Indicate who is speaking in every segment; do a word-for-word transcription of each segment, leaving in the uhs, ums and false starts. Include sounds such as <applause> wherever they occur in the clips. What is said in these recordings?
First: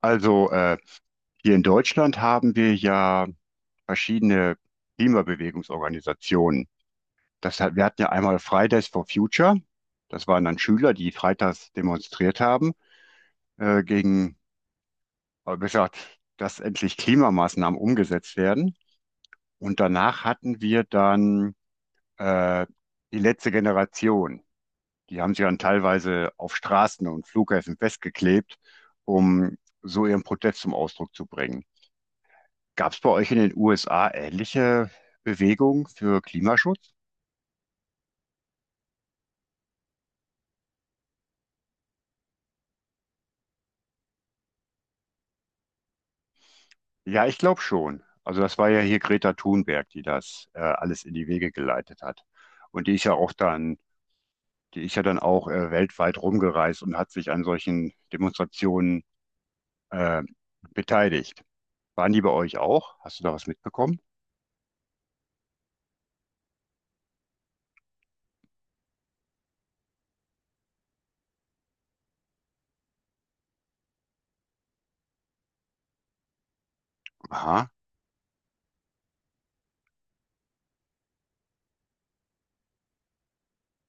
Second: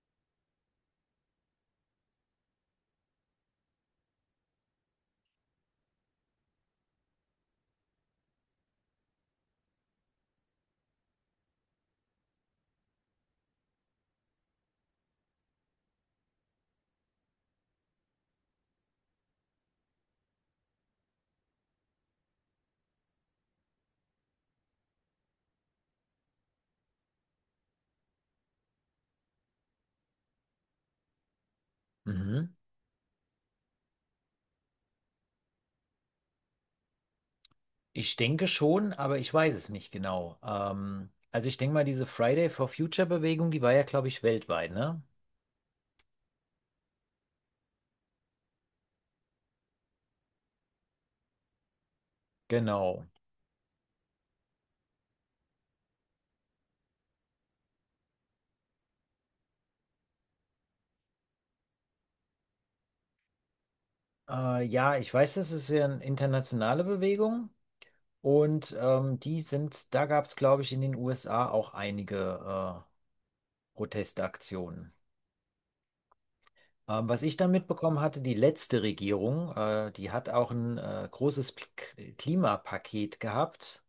Speaker 1: Also äh, Hier in Deutschland haben wir ja verschiedene Klimabewegungsorganisationen. Das hat, wir hatten ja einmal Fridays for Future. Das waren dann Schüler, die freitags demonstriert haben, äh, gegen, äh, besser gesagt, dass endlich Klimamaßnahmen umgesetzt werden. Und danach hatten wir dann äh, die letzte Generation. Die haben sich dann teilweise auf Straßen und Flughäfen festgeklebt, um so ihren Protest zum Ausdruck zu bringen.
Speaker 2: Mhm.
Speaker 1: Gab es bei euch in den U S A ähnliche Bewegungen für Klimaschutz?
Speaker 2: Ich denke schon, aber ich weiß es nicht genau. Ähm, also ich denke mal, diese Friday for Future Bewegung, die war ja, glaube ich, weltweit, ne?
Speaker 1: Ja, ich glaube schon. Also das war ja hier Greta Thunberg, die das äh, alles in die Wege geleitet hat. Und die ist
Speaker 2: Genau.
Speaker 1: ja auch dann, die ist ja dann auch äh, weltweit rumgereist und hat sich an solchen Demonstrationen äh, beteiligt. Waren die bei euch auch? Hast du da was mitbekommen?
Speaker 2: Äh, ja, ich weiß, das ist ja eine internationale Bewegung, und ähm, die sind, da gab es, glaube ich, in den U S A auch einige äh, Protestaktionen. Ähm, was ich dann
Speaker 1: Aha.
Speaker 2: mitbekommen hatte, die letzte Regierung, äh, die hat auch ein äh, großes P Klimapaket gehabt,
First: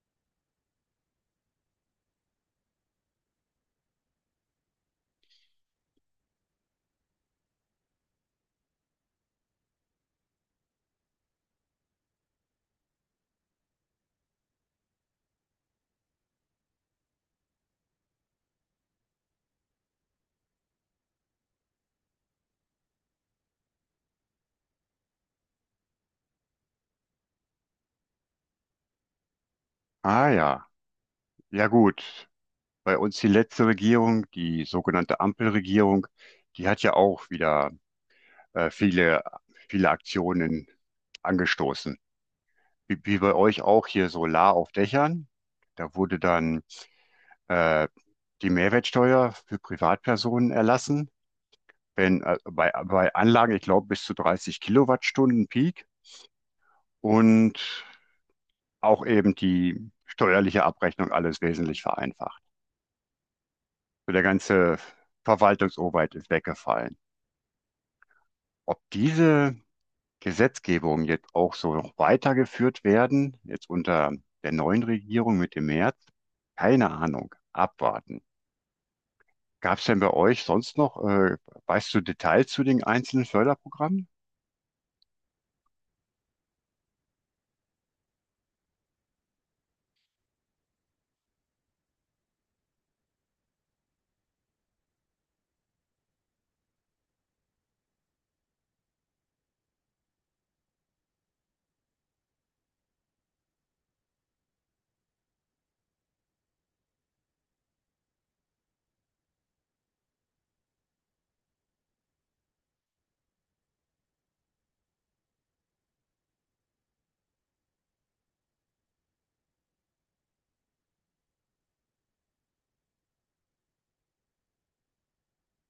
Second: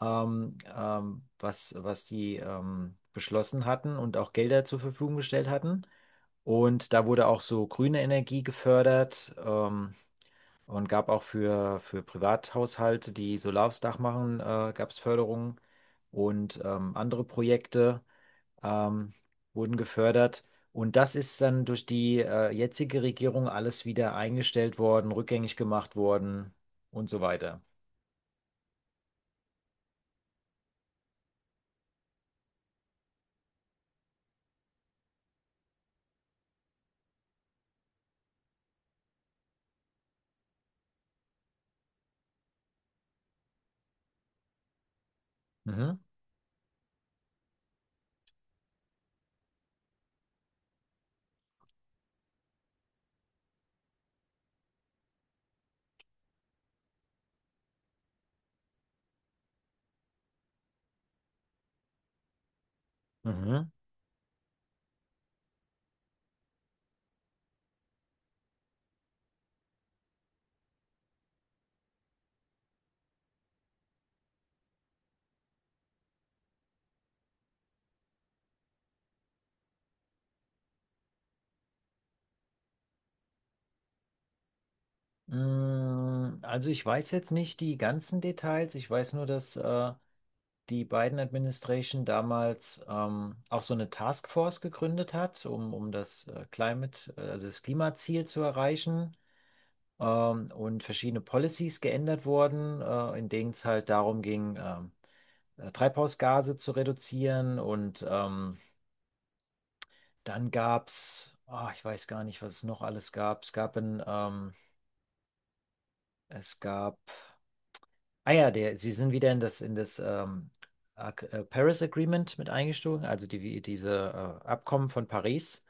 Speaker 2: ähm, ähm, was, was die ähm, beschlossen hatten und auch Gelder zur Verfügung gestellt hatten. Und da wurde auch so grüne Energie gefördert, ähm, und gab auch für, für Privathaushalte, die Solar aufs Dach machen, äh, gab es Förderungen und ähm, andere Projekte ähm, wurden gefördert. Und das ist dann durch die äh, jetzige Regierung alles wieder eingestellt worden, rückgängig gemacht worden, und so weiter.
Speaker 1: Ah ja. Ja gut. Bei uns die letzte Regierung, die sogenannte Ampelregierung, die hat ja auch wieder äh, viele, viele Aktionen angestoßen. Wie, wie bei euch auch hier Solar auf Dächern. Da
Speaker 2: Mhm.
Speaker 1: wurde dann äh, die Mehrwertsteuer für Privatpersonen erlassen, wenn äh, bei, bei Anlagen, ich glaube, bis zu dreißig Kilowattstunden Peak und auch eben die steuerliche Abrechnung alles wesentlich vereinfacht.
Speaker 2: Mhm.
Speaker 1: So der ganze Verwaltungsaufwand ist weggefallen. Ob diese Gesetzgebung jetzt auch so noch weitergeführt werden, jetzt unter der neuen Regierung mit dem März? Keine Ahnung, abwarten. Gab es denn bei euch sonst noch, äh, weißt du Details zu den einzelnen Förderprogrammen?
Speaker 2: Mm, Also ich weiß jetzt nicht die ganzen Details. Ich weiß nur, dass äh, die Biden-Administration damals ähm, auch so eine Taskforce gegründet hat, um, um das äh, Climate, äh, also das Klimaziel zu erreichen. Ähm, und verschiedene Policies geändert wurden, äh, in denen es halt darum ging, ähm, äh, Treibhausgase zu reduzieren. Und ähm, dann gab es, ich weiß gar nicht, was es noch alles gab. Es gab ein, ähm, es gab Ah ja, der, sie sind wieder in das, in das ähm, Ac- äh, Paris Agreement mit eingestiegen, also die, diese äh, Abkommen von Paris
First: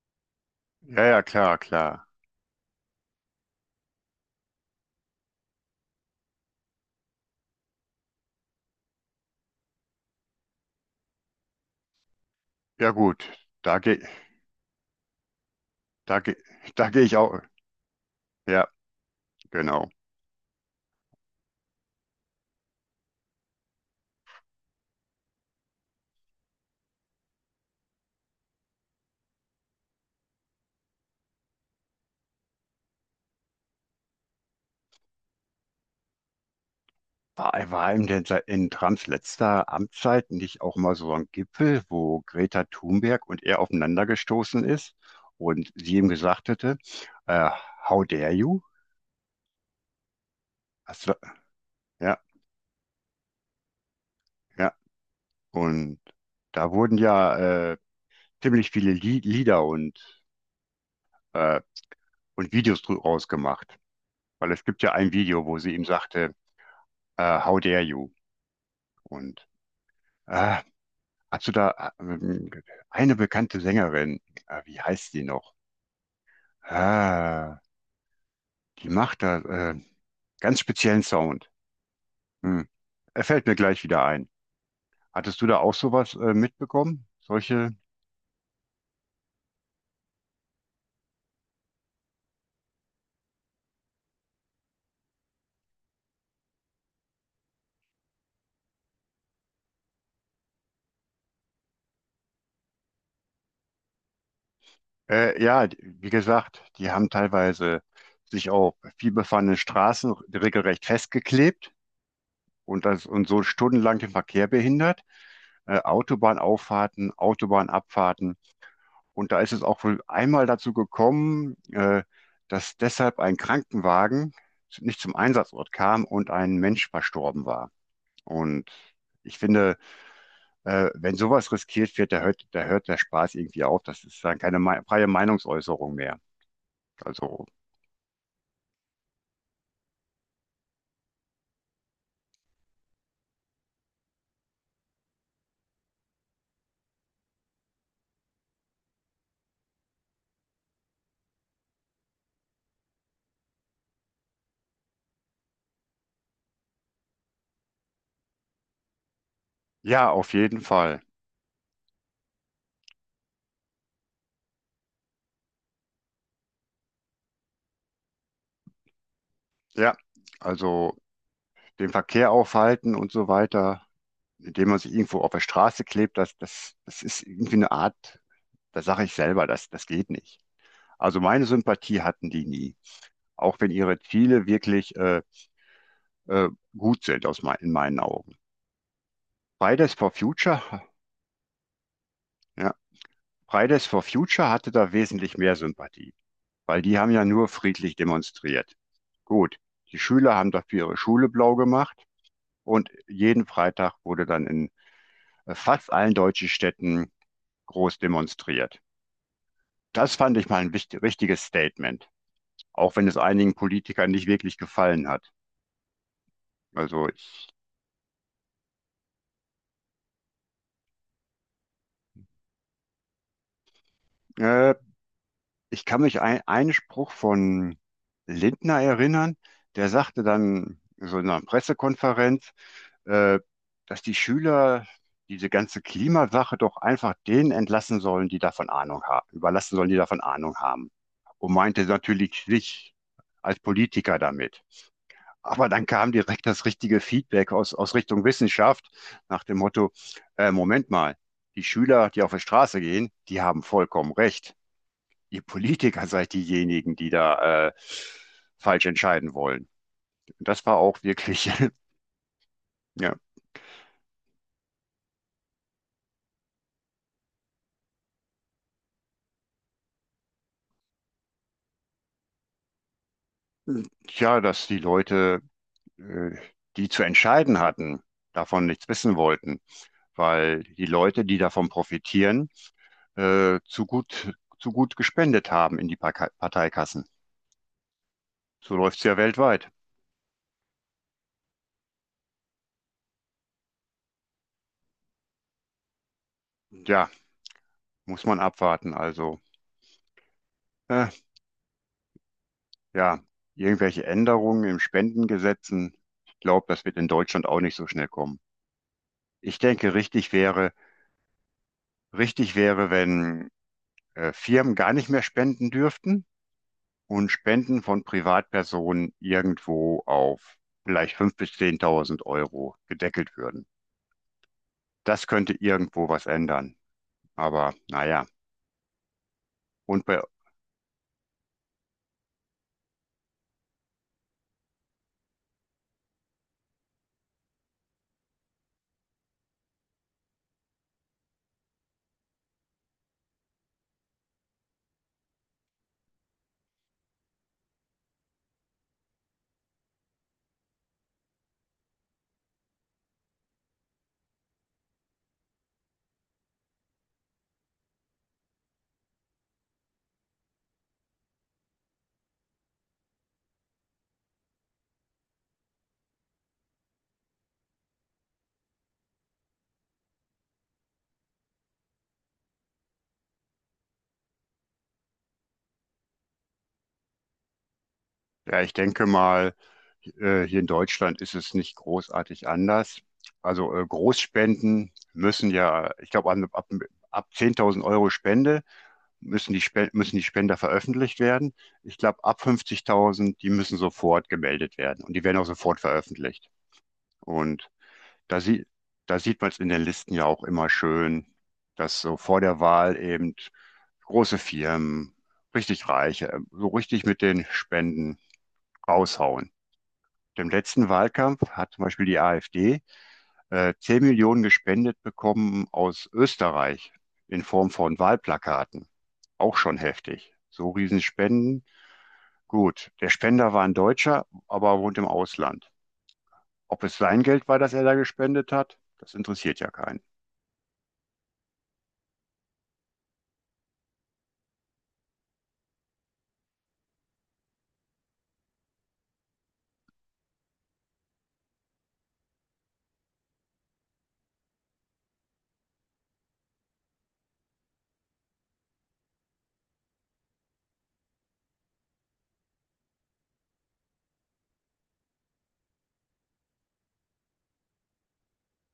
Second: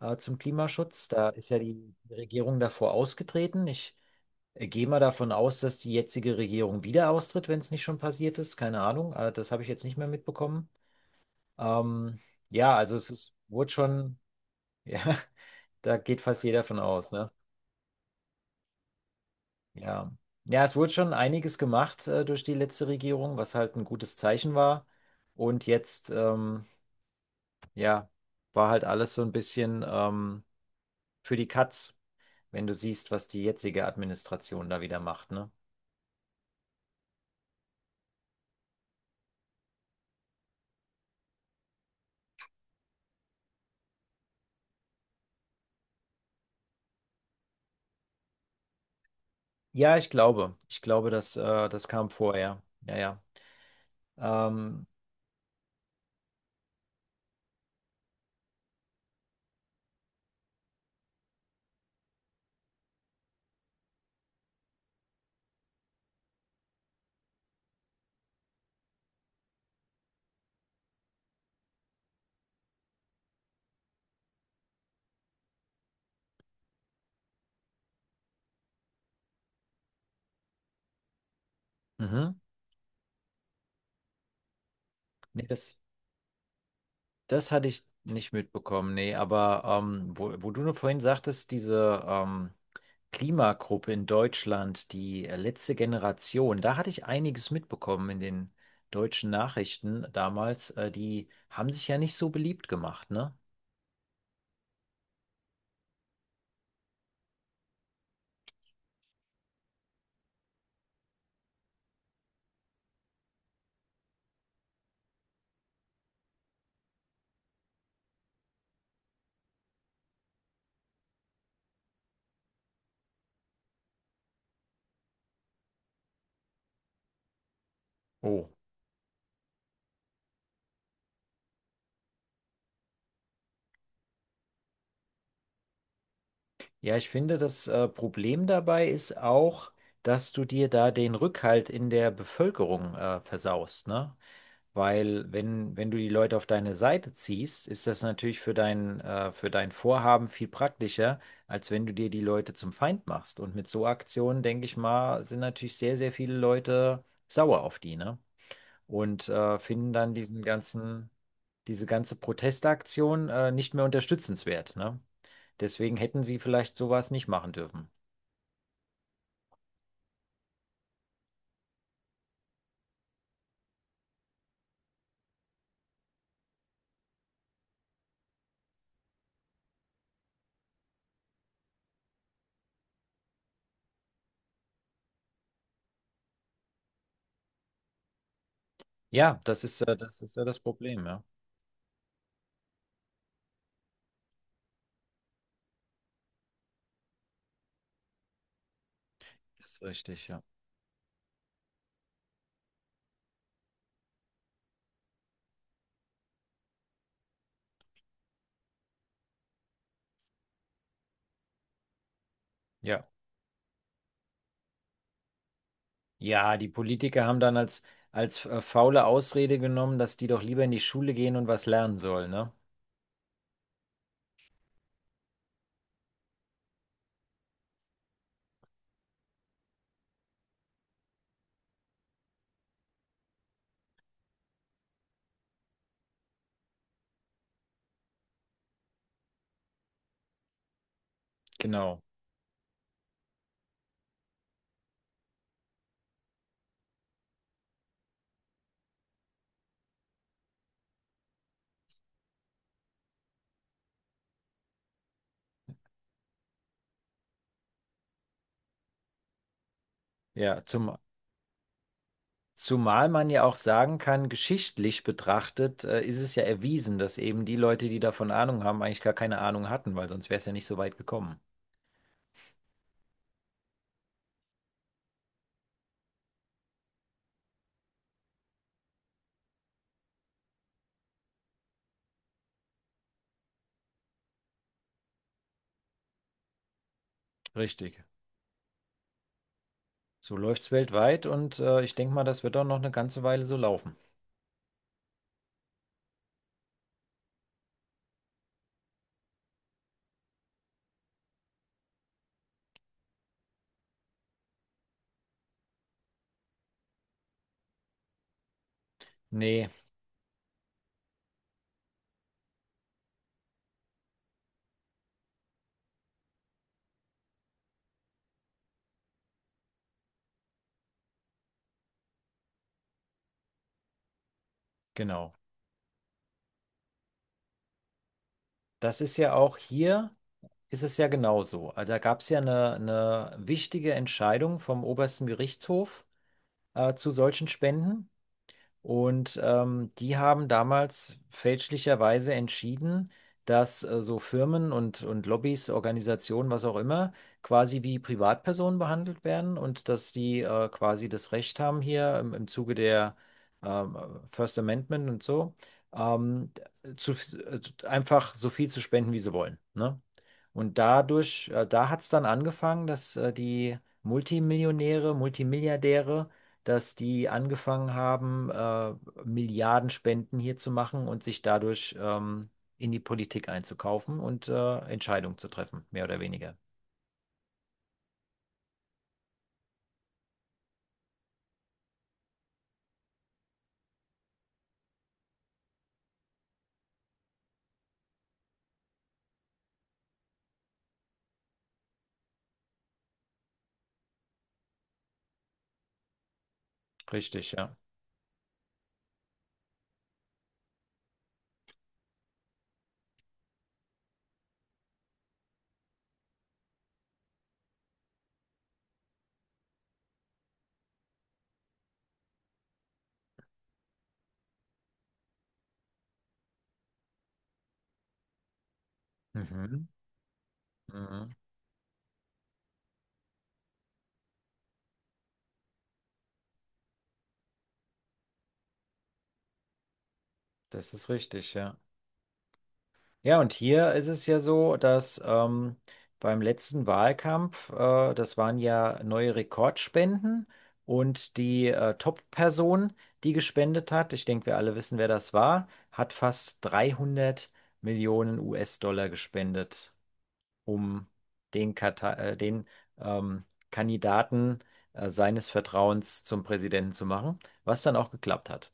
Speaker 2: äh, zum
Speaker 1: Ja,
Speaker 2: Klimaschutz.
Speaker 1: ja,
Speaker 2: Da ist
Speaker 1: klar,
Speaker 2: ja die
Speaker 1: klar.
Speaker 2: Regierung davor ausgetreten. Ich äh, gehe mal davon aus, dass die jetzige Regierung wieder austritt, wenn es nicht schon passiert ist. Keine Ahnung, äh, das habe ich jetzt nicht mehr mitbekommen. Ähm, ja,
Speaker 1: Ja
Speaker 2: also es
Speaker 1: gut,
Speaker 2: ist, wurde
Speaker 1: da gehe
Speaker 2: schon, <laughs> ja, da
Speaker 1: da
Speaker 2: geht
Speaker 1: geh,
Speaker 2: fast jeder
Speaker 1: <laughs>
Speaker 2: von
Speaker 1: da geh
Speaker 2: aus,
Speaker 1: ich
Speaker 2: ne?
Speaker 1: auch. Ja, genau.
Speaker 2: Ja. Ja, es wurde schon einiges gemacht äh, durch die letzte Regierung, was halt ein gutes Zeichen war. Und jetzt, ähm, ja, war halt alles so ein bisschen ähm, für die Katz, wenn du siehst, was die jetzige Administration da wieder macht, ne?
Speaker 1: War, war in, den, in Trumps letzter Amtszeit nicht auch mal so ein Gipfel, wo Greta Thunberg und er aufeinander gestoßen ist und sie ihm gesagt hätte, äh, How dare you?
Speaker 2: Ja, ich glaube. Ich
Speaker 1: Hast
Speaker 2: glaube,
Speaker 1: du-
Speaker 2: dass, äh, das kam
Speaker 1: ja,
Speaker 2: vorher. Ja, ja.
Speaker 1: ja.
Speaker 2: Ähm,
Speaker 1: Und da wurden ja äh, ziemlich viele Lie- Lieder und, äh, und Videos draus rausgemacht, weil es gibt ja ein Video, wo sie ihm sagte, äh, How dare you? Und äh, hast du da äh, ähm, eine bekannte Sängerin, äh, wie heißt sie noch? Ah. Die macht da äh, ganz speziellen Sound.
Speaker 2: mhm.
Speaker 1: Hm. Er fällt mir gleich wieder ein. Hattest
Speaker 2: Nee,
Speaker 1: du da auch
Speaker 2: das.
Speaker 1: sowas äh, mitbekommen?
Speaker 2: Das hatte
Speaker 1: Solche?
Speaker 2: ich nicht mitbekommen, nee, aber ähm, wo, wo du nur vorhin sagtest, diese ähm, Klimagruppe in Deutschland, die äh, letzte Generation, da hatte ich einiges mitbekommen in den deutschen Nachrichten damals. Äh, die haben sich ja nicht so beliebt gemacht, ne?
Speaker 1: Äh, ja, d- wie gesagt, die haben teilweise sich auf vielbefahrene Straßen regelrecht festgeklebt und das und so stundenlang den Verkehr behindert. Äh, Autobahnauffahrten, Autobahnabfahrten. Und da ist es auch wohl einmal dazu gekommen, äh, dass deshalb ein Krankenwagen nicht zum Einsatzort kam und ein Mensch verstorben war.
Speaker 2: Oh.
Speaker 1: Und ich finde, äh, wenn sowas riskiert wird, da hört, da hört der Spaß irgendwie auf. Das ist dann keine mei- freie Meinungsäußerung mehr.
Speaker 2: Ja, ich finde,
Speaker 1: Also
Speaker 2: das äh, Problem dabei ist auch, dass du dir da den Rückhalt in der Bevölkerung äh, versaust, ne? Weil wenn, wenn du die Leute auf deine Seite ziehst, ist das natürlich für dein, äh, für dein Vorhaben viel praktischer, als wenn du dir die Leute zum Feind machst. Und mit so Aktionen, denke ich mal, sind natürlich sehr, sehr viele Leute sauer auf die, ne? Und äh, finden
Speaker 1: ja,
Speaker 2: dann
Speaker 1: auf
Speaker 2: diesen
Speaker 1: jeden Fall.
Speaker 2: ganzen, diese ganze Protestaktion äh, nicht mehr unterstützenswert, ne? Deswegen hätten sie vielleicht sowas nicht machen dürfen.
Speaker 1: Ja, also den Verkehr aufhalten und so weiter, indem man sich irgendwo auf der Straße klebt, das, das, das ist irgendwie eine Art, da sage ich selber, das, das geht nicht. Also meine Sympathie hatten die nie, auch wenn ihre Ziele wirklich äh, äh, gut sind aus mein, in meinen Augen.
Speaker 2: Ja, das ist,
Speaker 1: Fridays
Speaker 2: äh,
Speaker 1: for
Speaker 2: das ist ja das
Speaker 1: Future,
Speaker 2: Problem, ja.
Speaker 1: ja. Fridays for Future hatte da wesentlich mehr Sympathie, weil die haben ja nur friedlich demonstriert. Gut,
Speaker 2: Das ist
Speaker 1: die
Speaker 2: richtig,
Speaker 1: Schüler
Speaker 2: ja.
Speaker 1: haben dafür ihre Schule blau gemacht und jeden Freitag wurde dann in äh, fast allen deutschen Städten groß demonstriert. Das fand ich mal ein wichtig, richtiges Statement, auch
Speaker 2: Ja.
Speaker 1: wenn es einigen Politikern nicht wirklich gefallen hat.
Speaker 2: Ja, die
Speaker 1: Also
Speaker 2: Politiker haben
Speaker 1: ich,
Speaker 2: dann als, als äh, faule Ausrede genommen, dass die doch lieber in die Schule gehen und was lernen sollen, ne?
Speaker 1: äh, Ich kann mich ein, einen Spruch von Lindner erinnern, der sagte dann so in einer Pressekonferenz, äh, dass die Schüler diese ganze Klimasache doch einfach denen entlassen sollen, die davon Ahnung haben, überlassen sollen, die davon Ahnung haben. Und meinte
Speaker 2: Genau.
Speaker 1: natürlich sich als Politiker damit. Aber dann kam direkt das richtige Feedback aus, aus Richtung Wissenschaft nach dem Motto, äh, Moment mal, die Schüler, die auf die Straße gehen, die haben vollkommen recht, ihr Politiker seid diejenigen, die da äh, falsch entscheiden wollen.
Speaker 2: Ja,
Speaker 1: Das war
Speaker 2: zum,
Speaker 1: auch wirklich, <laughs>
Speaker 2: zumal
Speaker 1: ja,
Speaker 2: man ja auch sagen kann, geschichtlich betrachtet, äh, ist es ja erwiesen, dass eben die Leute, die davon Ahnung haben, eigentlich gar keine Ahnung hatten, weil sonst wäre es ja nicht so weit gekommen.
Speaker 1: tja, dass die Leute, äh, die zu entscheiden hatten, davon nichts wissen wollten, weil die Leute, die davon profitieren, äh, zu gut, zu gut gespendet haben in die Parka- Parteikassen.
Speaker 2: Richtig.
Speaker 1: So läuft es ja weltweit.
Speaker 2: So läuft es weltweit, und äh, ich denke mal, das wird auch noch eine ganze Weile so laufen.
Speaker 1: Ja, muss man abwarten. Also, äh, ja, irgendwelche Änderungen im Spendengesetzen. Ich glaube, das wird in Deutschland auch nicht so schnell kommen. Ich
Speaker 2: Nee,
Speaker 1: denke, richtig wäre, richtig wäre, wenn äh, Firmen gar nicht mehr spenden dürften und Spenden von Privatpersonen irgendwo auf vielleicht fünftausend bis zehntausend Euro gedeckelt würden. Das
Speaker 2: genau.
Speaker 1: könnte irgendwo was ändern. Aber naja,
Speaker 2: Das ist ja auch
Speaker 1: und
Speaker 2: hier,
Speaker 1: bei,
Speaker 2: ist es ja genauso. Also da gab es ja eine, eine wichtige Entscheidung vom obersten Gerichtshof äh, zu solchen Spenden. Und ähm, die haben damals fälschlicherweise entschieden, dass äh, so Firmen und, und Lobbys, Organisationen, was auch immer, quasi wie Privatpersonen behandelt werden und dass die äh, quasi das Recht haben hier im, im Zuge der ähm, First Amendment und so, ähm, zu, äh, einfach so viel zu spenden, wie sie wollen. Ne? Und dadurch, äh, da hat es dann angefangen, dass äh, die Multimillionäre, Multimilliardäre, dass die angefangen haben, äh, Milliardenspenden hier zu machen und sich dadurch ähm, in die Politik einzukaufen und äh, Entscheidungen zu treffen, mehr oder weniger.
Speaker 1: ja, ich denke mal, äh, hier in Deutschland ist es nicht großartig anders. Also äh, Großspenden müssen ja, ich glaube, ab, ab, ab zehntausend Euro Spende müssen die, Spe- müssen die Spender veröffentlicht werden. Ich glaube, ab fünfzigtausend, die müssen sofort gemeldet werden und die werden auch sofort veröffentlicht.
Speaker 2: Richtig,
Speaker 1: Und
Speaker 2: ja.
Speaker 1: da, sie, da sieht man es in den Listen ja auch immer schön, dass so vor der Wahl eben große Firmen, richtig Reiche, ähm, so richtig mit den Spenden raushauen. Im letzten Wahlkampf hat zum Beispiel die AfD äh, zehn Millionen gespendet bekommen aus Österreich in Form von Wahlplakaten. Auch schon
Speaker 2: Mhm.
Speaker 1: heftig. So
Speaker 2: Mhm.
Speaker 1: Riesenspenden. Gut, der Spender war ein Deutscher, aber wohnt im Ausland. Ob es sein Geld war, das er da gespendet hat, das interessiert ja keinen.
Speaker 2: Das ist richtig, ja. Ja, und hier ist es ja so, dass ähm, beim letzten Wahlkampf, äh, das waren ja neue Rekordspenden, und die äh, Top-Person, die gespendet hat, ich denke, wir alle wissen, wer das war, hat fast dreihundert Millionen U S-Dollar gespendet, um den, Kata äh, den ähm, Kandidaten äh, seines Vertrauens zum Präsidenten zu machen, was dann auch geklappt hat.